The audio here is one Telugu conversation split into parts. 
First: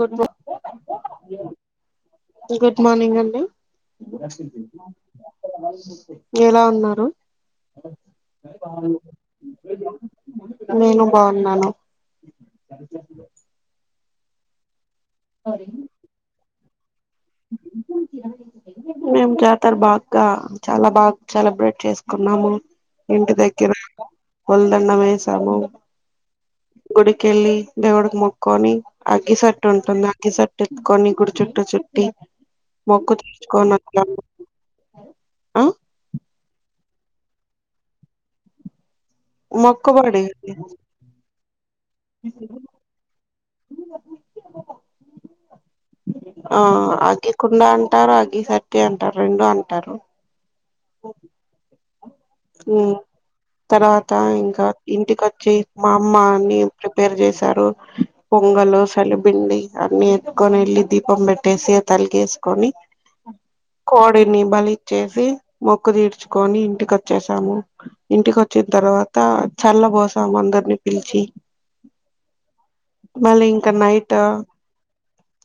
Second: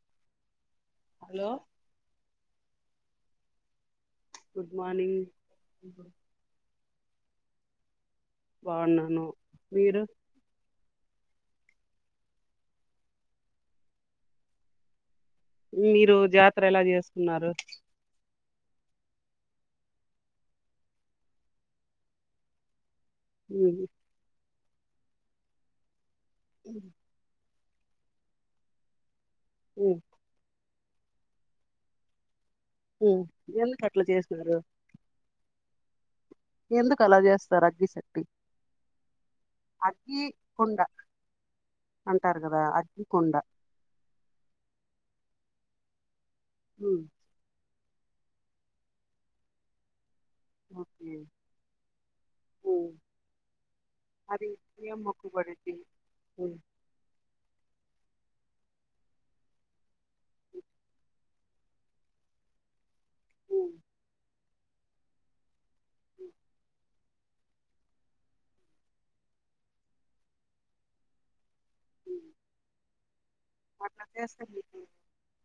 Good morning hello good morning అండి ఉమ్ గుడ్ మార్నింగ్ ఎలా ఉన్నారు ఓ బాగున్నాను మీరు నేను బావున్నాను మీరు జాత ర్ ఎలా చేస్తారు ఉన్నారు మేము జాతర బాగా చాలా బాగా సెలబ్రేట్ చేసుకున్నాము ఇంటి దగ్గర కొల్ందన్న వేసము గుడికెళ్ళి దేవుడుకి మొక్కొని అగ్గి సట్టు ఉంటుంది అగ్గి సట్ ఎత్తుకొని గుడి చుట్టూ చుట్టి మొక్కు తీర్చుకొని ఎందుకు అట్లా వచ్చాము చేసినారు ఆ ఎందుకు అలా చేస్తారు అగ్గిశెట్టి మొక్కుబడి అంటారు కదా అగ్గి కూన్ ఆ అగ్గి కుండ అంటారు అగిసర్తి అంటారు రెండు అంటారు ఓకే తర్వాత అది ఇంకా ఏం ఇంటికొచ్చి మొక్కుబడికి మా అమ్మ అన్ని ప్రిపేర్ చేశారు పొంగలు సలిపిండి అన్ని ఎత్తుకొని ఏళ్ళి దీపం పెట్టేసి తలిగేసుకొని కోడిని బలిచ్చేసి మొక్కు తీర్చుకొని ఇంటికొచ్చ వచ్చేసాము ఇంటికి వచ్చిన తర్వాత చల్లబోసాము అందరిని పిలిచి మళ్ళీ ఇంకా అట్లా నైట్ చేస్తే మీకు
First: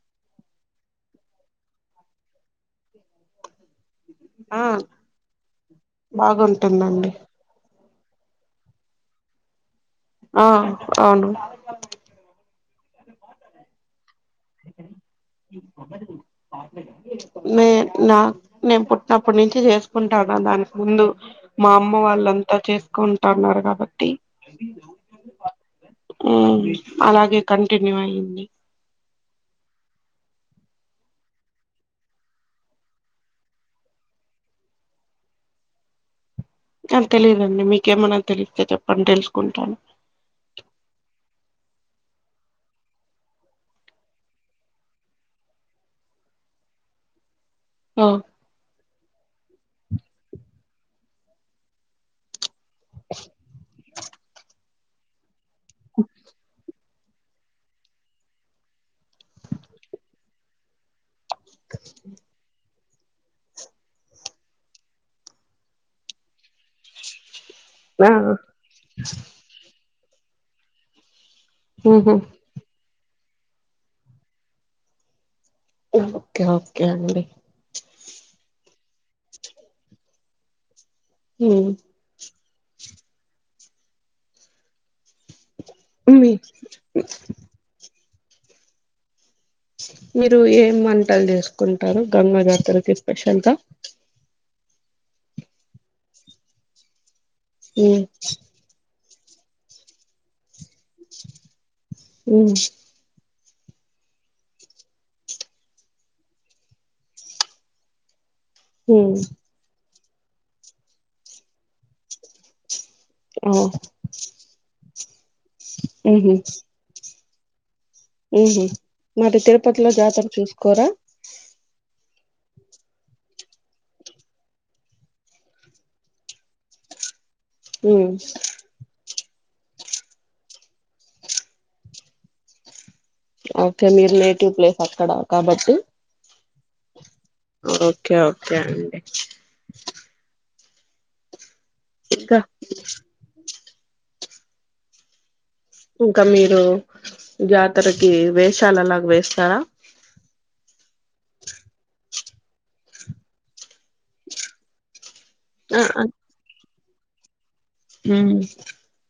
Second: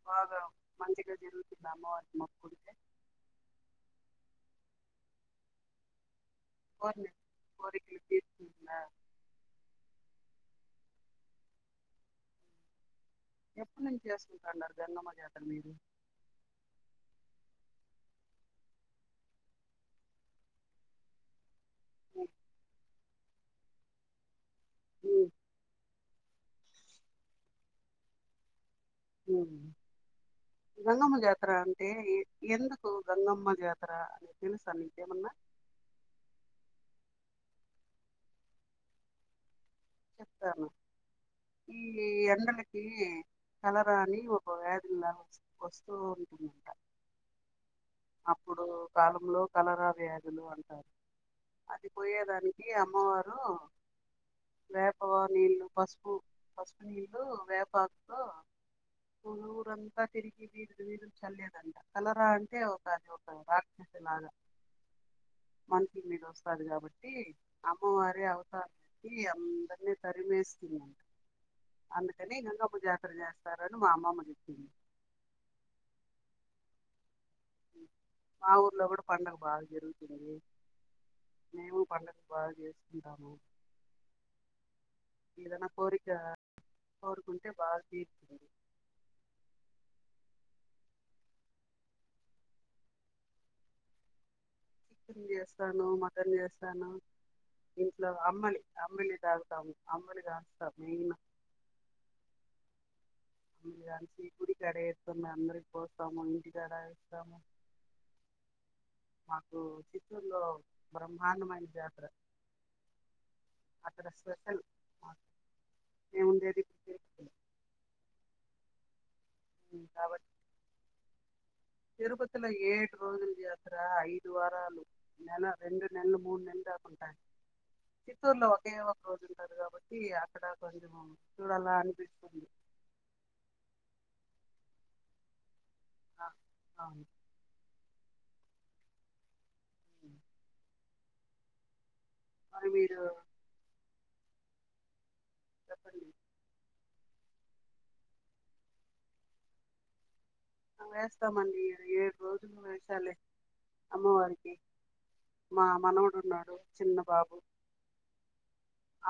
బాగా మంచిగా జరుగుతుంద అమ్మవారికి మొక్కుకుంటే ఆ కోరిన బాగుంటుందండి కోరికలు తీరుతుందా ఆ అవును ఎప్పుడు నుంచి చే లే లా నేను పుట్టినప్పటి నుంచి చేసుకుంటాను దానికి ముందు మా అమ్మ వాళ్ళంతా చేసుకుం టన్నారు కాబట్టి ఉ అలాగే కంటిన్యూ అయ్యంది గంగమ్మ జాతర అంటే ఎందుకు గంగమ్మ జాతర అని తెలుసా మీకేమన్నా ఆ తెలీదండి మీకేమన్నా తెలిస్తే చెప్పండి తెలుసుకుంటాను చెప్తాను ఈ ఎండలకి కలరా అని ఒక వ్యాధిలా వ వస్తూ ఉంటుందంట ఆ అప్పుడు కాలంలో కలరా వ్యాధులు అంటారు అదిపోయేదాని ఏ అమ్మ వారు వేప నీళ్లు పసుపు పసుపు నీళ్లు వేపతో ఊరంతా తిరిగి వీది వీది చల్లారు కలరా అంటే ది [inaudible] ఒక రాక్షసు లాగా మనిష మీద వస్తారు కాబట్టి అమ్మ అరే అవు అందరిని పరిమేస్థిమి ఉహు అందుకనే గంగా పూజాయాత్ర చెస్ వస్తారని మా అమ్మ అమ్మ చెపింది ఓకే ఓకే అండి మా ఊర్లో కూడా పండగ బాగా జరుగుతుంది హ్మ్ బాచేసుకుంటాం ఏదనా కోరిక మీ కోరుకుంటే బాగా తీరుతుంది మీరు ఏం వంటలు చేసుకుంటారు గంగా జాతరకి స్పెషల్గా చికెన్ చేస్తాను మటన్ చేస్తాను ఉమ్ ఇంట్లో అమ్మలి అమ్మలి తాగుతాము అమ్మలుగాస్తమీ హ్మ్ గుడి కడ [unintelligible] అందరికి పోస్తాము ఇంటికడ ఇస్తాము ఉమ్ నాకు ఉర్లో బ్రహ్మాండమైన జాతర అక్కడ స్పెషల్ హ్మ్ మేము హు ఉండేది ఇప్పుడు తిరుపతిలో హ్మ్ హు మరి తిరుపతిలో జాతర కాబట్టి చూసుకోరా తిరుపతిలో ఏడు రోజులు జాతర ఐదు వారాలు నెల రెండు నెలలు మూడు నెలలు దాకుంటాయి ఉమ్ చీతూర్ లో ఓకే ఒక రోజు ఉంటారు కాబట్టి అక్కడ కొంచెం చూడాల అనిపిస్తుంది ఓకే మీరు నేటివ్ ప్లేస్ అక్కడ కాబట్టి ఆ, అవును ఓకే ఓకే అండి ఇంకా మరి మీరు చెప్పండి ఇంకా మీరు జాతరకి వేషాలు అలాగ వేస్తారా వేస్తామండి ఏడు రోజులు వేసాలి అమ్మవారికి మా మనవడు ఉన్నాడు చిన్న బాబు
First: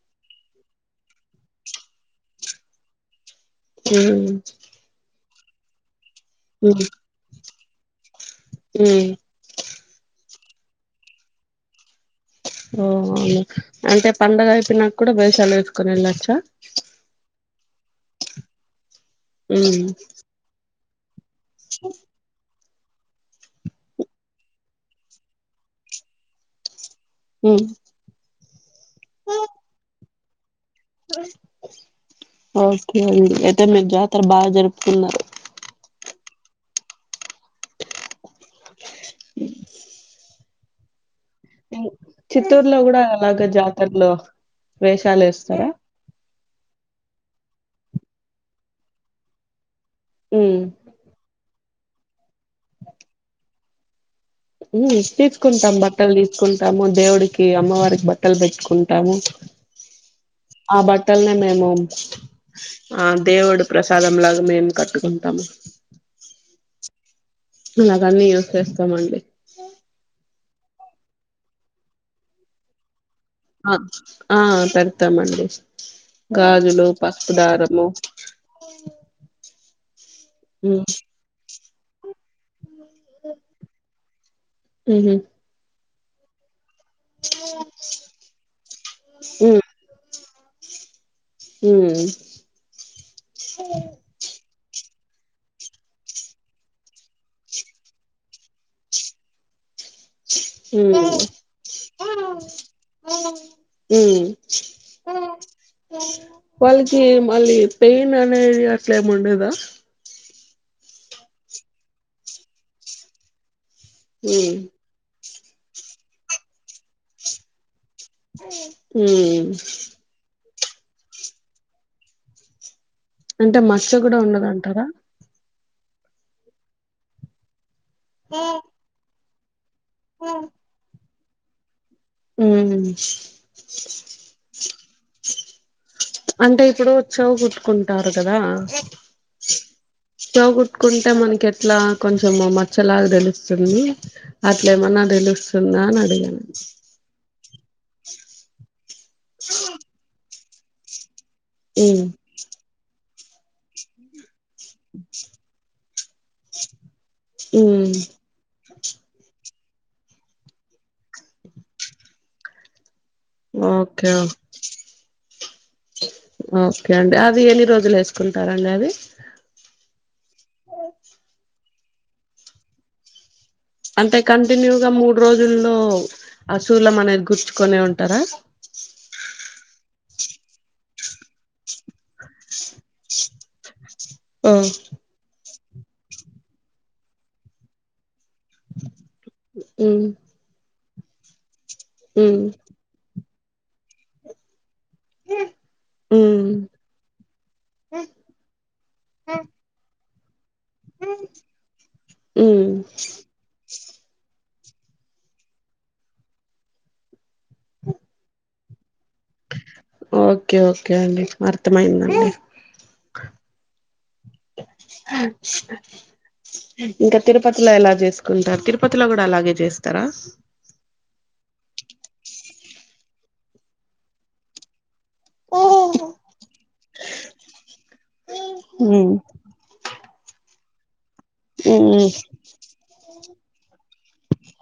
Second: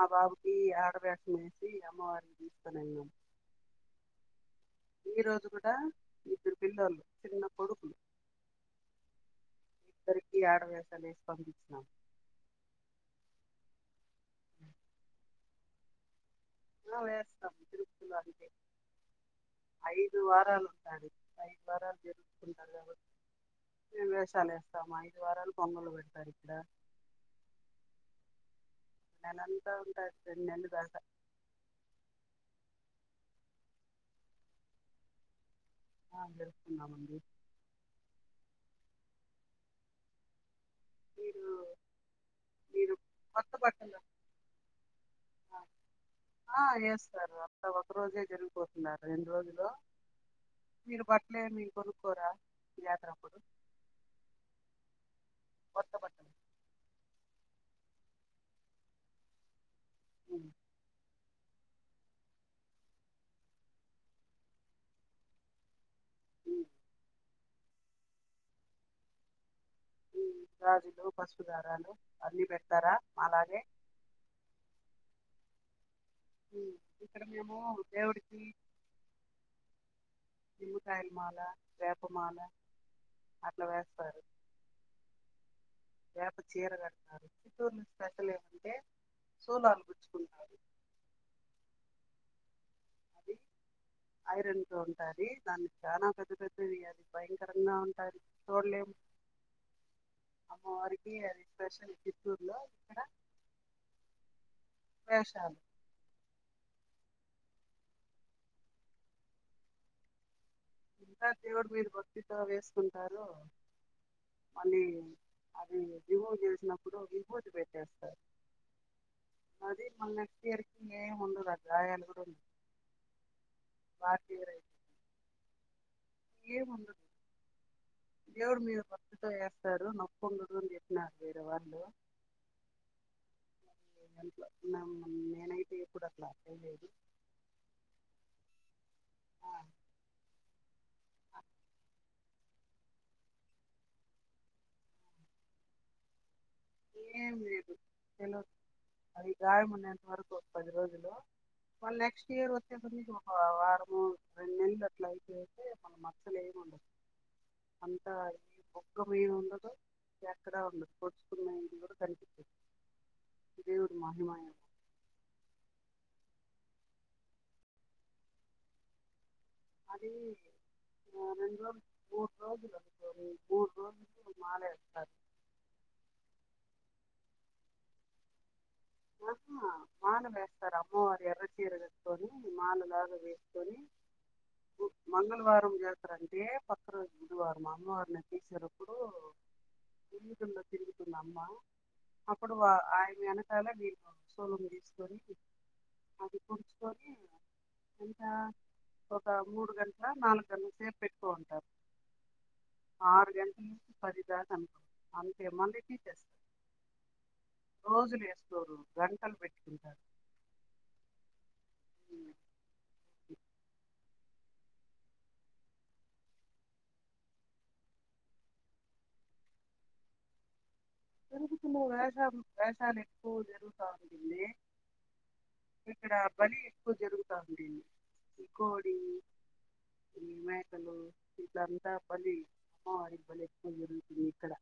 ఆ బాబుకి ఆడవేషం వేసి అమ్మవారిని తీస్కోనెళ్ళినాం మ్ ఈ రోజు కూడా ఇద్దురు పిల్లోల్లు చిన్న కొడుకులు మ్ [unintelligible] ఆడ వేషాలేసి పంపిచ్చినాం ఓ అవును అంటే పండుగ అయిపోయినాక కూడా వేషాలు వేసుకొని వెళ్ళచ్చా [inaudible] ఐదు వారాలు అది [inaudible] మేము వేషాలేస్తాము ఐదు వారాలు పొంగల్లు పెడతారిక్కడ మ్ నెలంతా [inaudible] ఓకే అండి అయితే మీరు జాతర బాగా జరుపుకున్నారు ఆ జరుపుకున్నామండి మీరు చిత్తూరులో మీరు కూడా అలాగ కొత్త బట్టలు జాతరలో వేషాలేస్తారా ఆ చేస్తారు అక్కడ ఒక రోజే జరిగిపోతుంది రెండు రోజులు ఉమ్ మీరు బట్టలే మీ కొనుక్కోరా జాతరప్పుడు మ్ తీస్ కుంటాం బట్టలు తీసుకుంటాము దేవుడికి టి అమ్మవారికి బట్టలు పెట్టుకుంటాము ఉమ్, ఆ బట్టల్ నే నే మేము ఆ దేవుడు ప్రసాదం లాగా మేము కట్టుకుంటాము ఉమ్, నాకన్నీ యూజ్ చేస్తామండి ఉమ్, గాజులు పసుపుదారాలు అన్ని పెడ్తారా ఆ ఆ పెడతామండి ఉమ్, గాజులు ఇక్కడ మేము పప్పుదారము దేవుడికి నిమ్ముకాయలు మాలా వేపమాల అట్లా పెడతారు ఉహు ఏ చీర కడతారు స్పెషల్ ఏమంటే సూలాలు కుచ్చుగుంటారు ఉమ్ ఉంటాది చాలా పెద్ద పెద్దవి అది భయంకరంగా ఉంటంది చూడలేము. హ్మ్ అమ్మవారికి అది స్పెషల్ చిత్తూరులో ఇక్కడ హ్మ్ వేషాలు వాళ్ళకి మళ్ళీ పెయిన్ అనేది అట్లా ఏమ్ ఉండదా ఇంకా దేవుడు మీద భక్తితో వేసుకుంటారు ఉమ్ మళ్ళీ అది రిమూ చేసినప్పుడు విబూది పెట్టేస్తారు. ఉమ్ ఇరిటేటింగ్ ఏం ఉండదు అక్క గాయాలు కూడ ఉండవు. అంటే మచ్చ కూడా బాగా క్లియర్ ఉండదంటారా ఏం ఉండదు. ఎ ఊరు మీ బ సరే సార్లు నొప్పు ఉండదని చెప్పినారు. వేరే వాళ్ళు ఉమ్ దాంట్లో నమ్- నేనైతే ఎప్పుడు అట్లా అంటే చేయలేదు ఇప్పుడు చవు కుట్టుకుంటారు కదా ఆ, చెవు కుట్టుకుంటే మనకి ఎట్లా కొంచెం మ చ్చలాగా తెలుస్తుంది అట్లే ఏమన్నా తెలుస్తుందా అని అడిగాను. ఏమ్ లేదు చాలో అది గాయం వున్నంత వరకు పది రోజులు వాడ్ ఉమ్ నెక్స్ట్ ఇయర్ వచ్చెతే ఓ వారమ అట్లా అయితే అయితే మ మచ్చలు ఏమ్ ఉండవు. ఉమ్ అంతాది మీద్ ఉండదు ఎక్కడా ఉండదు. నేను కూడా కనిపి ఆ ఓకేఓకే అండి అది ఎన్ని రోజులు వేసుకుంటారండి అది అది ఆ, రెండు రోజులు మూడు రోజులు మూడు అంటే రోజులు కంటిన్యూగా మాలేస్తారు మూడు రోజుల్లో అసూలం అనేది గుచు కొనే ఉంటరా మాల వేస్తారు అమ్మవారి ఎర్ర చీర కట్టుకొని మాలలాగా వేసుకొని ఆ మంగళవారం జాతర అంటే పక్క రోజు బుధవారం అమామ్మవారిని ఉమ్ వీధుల్లో తిరుగుతుంది అమ్మ ఉమ్ అప్పుడు వా ఆయన అలాగే సూలం గుచ్ అది ఉమ్ దోచుకొని ఎంత ఒక మూడు గంట లేదా నాలు ఉమ్ పదిదా అనుకో అంతే మళ్లీ తీసేస్తారు రోజులులేసుకోరూ గరి ఓకే ఓకే అండి అర్థమైందండి ఇంకా తిరుపతిలో ఎలా చేసుకుంటారు తిరుపతిలో కూడా అలాగే చేస్తారా తిరుపతిలో వేషాలు వేషాలు ఎక్కువ జరుగుతా ఉంటుంది ఇక్కడ బలి ఎక్కువ జరుగుతా ఉంటుంది ఇంకోది ఉమ్ ఈ మేకలు ఇలా ఉమ్ అంతా బలి అ భలే జరు ఇక్కడ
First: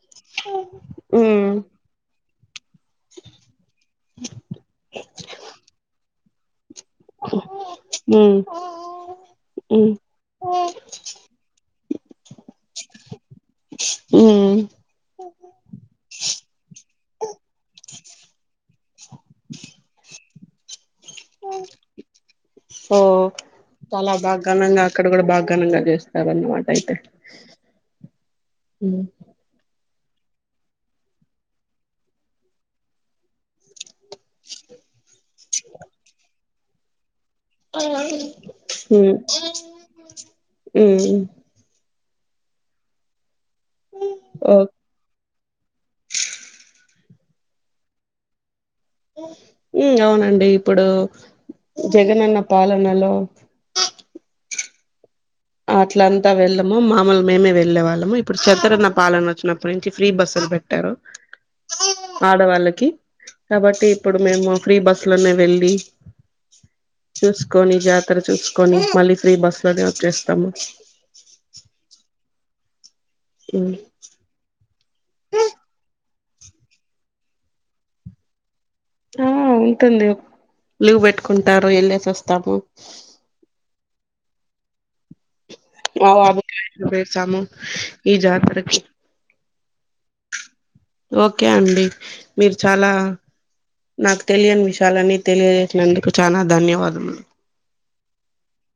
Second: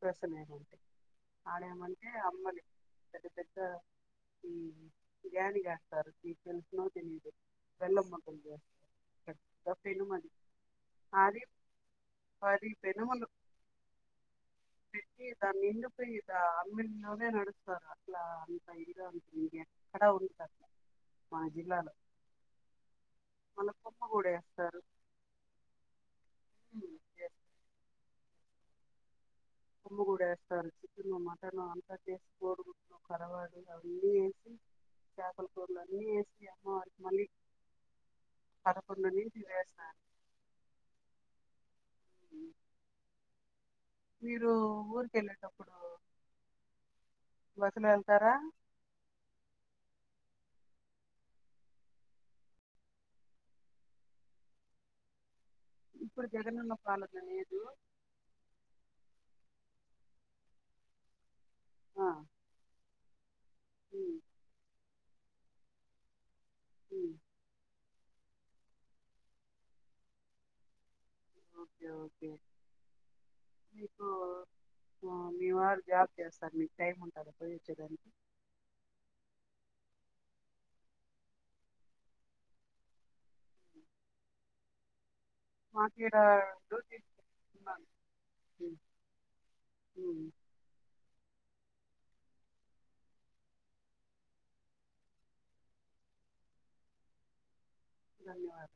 ప్రస [unintelligible] ఉమ్ ఆడేమంటే అమ్మది పెద్ద పెద్ద ఈ గాని గాస్తారు ఉమ్ చేస్తారు పెద్ద ఉ పెనుమది అది పది పెనుములు ఉమ్ పెట్టి దానిమీద పోయి దా [unintelligible] లోనే నడుస్తారు అట్లా అంత ఇదిగా ఉంటుంది ఎక్కడ ఉండదు అట్లా మన జిల్లాలో ఓ మళ్ళీ కొమ్మ చాలా కూడా బాగ ఘనంగా వేస్తారు అక్కడ కూడా బాగ ఘనంగా చేస్తారు అన్నమాట ఉమ్, అయితే వేస్తారు హుమ్ ఉప్పు కూడా వేస్తారు చికెను మటన్ అంత చేసి కోడుగుడ్డు తరువాత అన్నీ వేసి చేపల కూరలు అన్నీ వేసి అ మళ్ళి హు వేస్తారు ఉమ్ మీరు ఓ ఊరికెళ్ళేట బస్సులో వెళ్తారా అవునండి ఇప్పుడు జగనన్న పాలనలో అట్ల ఇప్పుడు అంతా జగనన్న వెళ్ళము పాలన మామూలు మేమే లేదు వెళ్ళే వాళ్ళము ఇప్పుడు చతరన్న పాలన వచ్చినప్పుటి నుం ఫ్రీ బస్సులు పెట్టారు ఆ, ఆడవాళ్ళకి కాబట్టి ఉమ్, ఇప్పుడు మేము ఫ్రీ బస్సు లోనే వెళ్ళి ఉమ్, చూసుకొని జాతర చూసుకొని మళ్ళీ ఫ్రీ బస్ లోనే వచ్చేస్ తమ ఓకే ఓకే మీకు మీవార్ జార్ చేస్తారు మీకు టైమ్ ఉంటాదా పోయి వచ్చేదానికి ఆ ఉంటుంది లీవ్ పెట్టుకుంటారు వెళ్ళేసి వస్తాము మాకు ఇక్కడ అవు అబ డ్యూటీ సామ ఉన్నాను ఇజతఓకే ఉమ్, ఉమ్, ఓకే అండి మీరు చాలా నాకు తెలియని విషయాలని తెలియజేసినందుకు చాలా ధన్యవాదములు ధన్యవాదం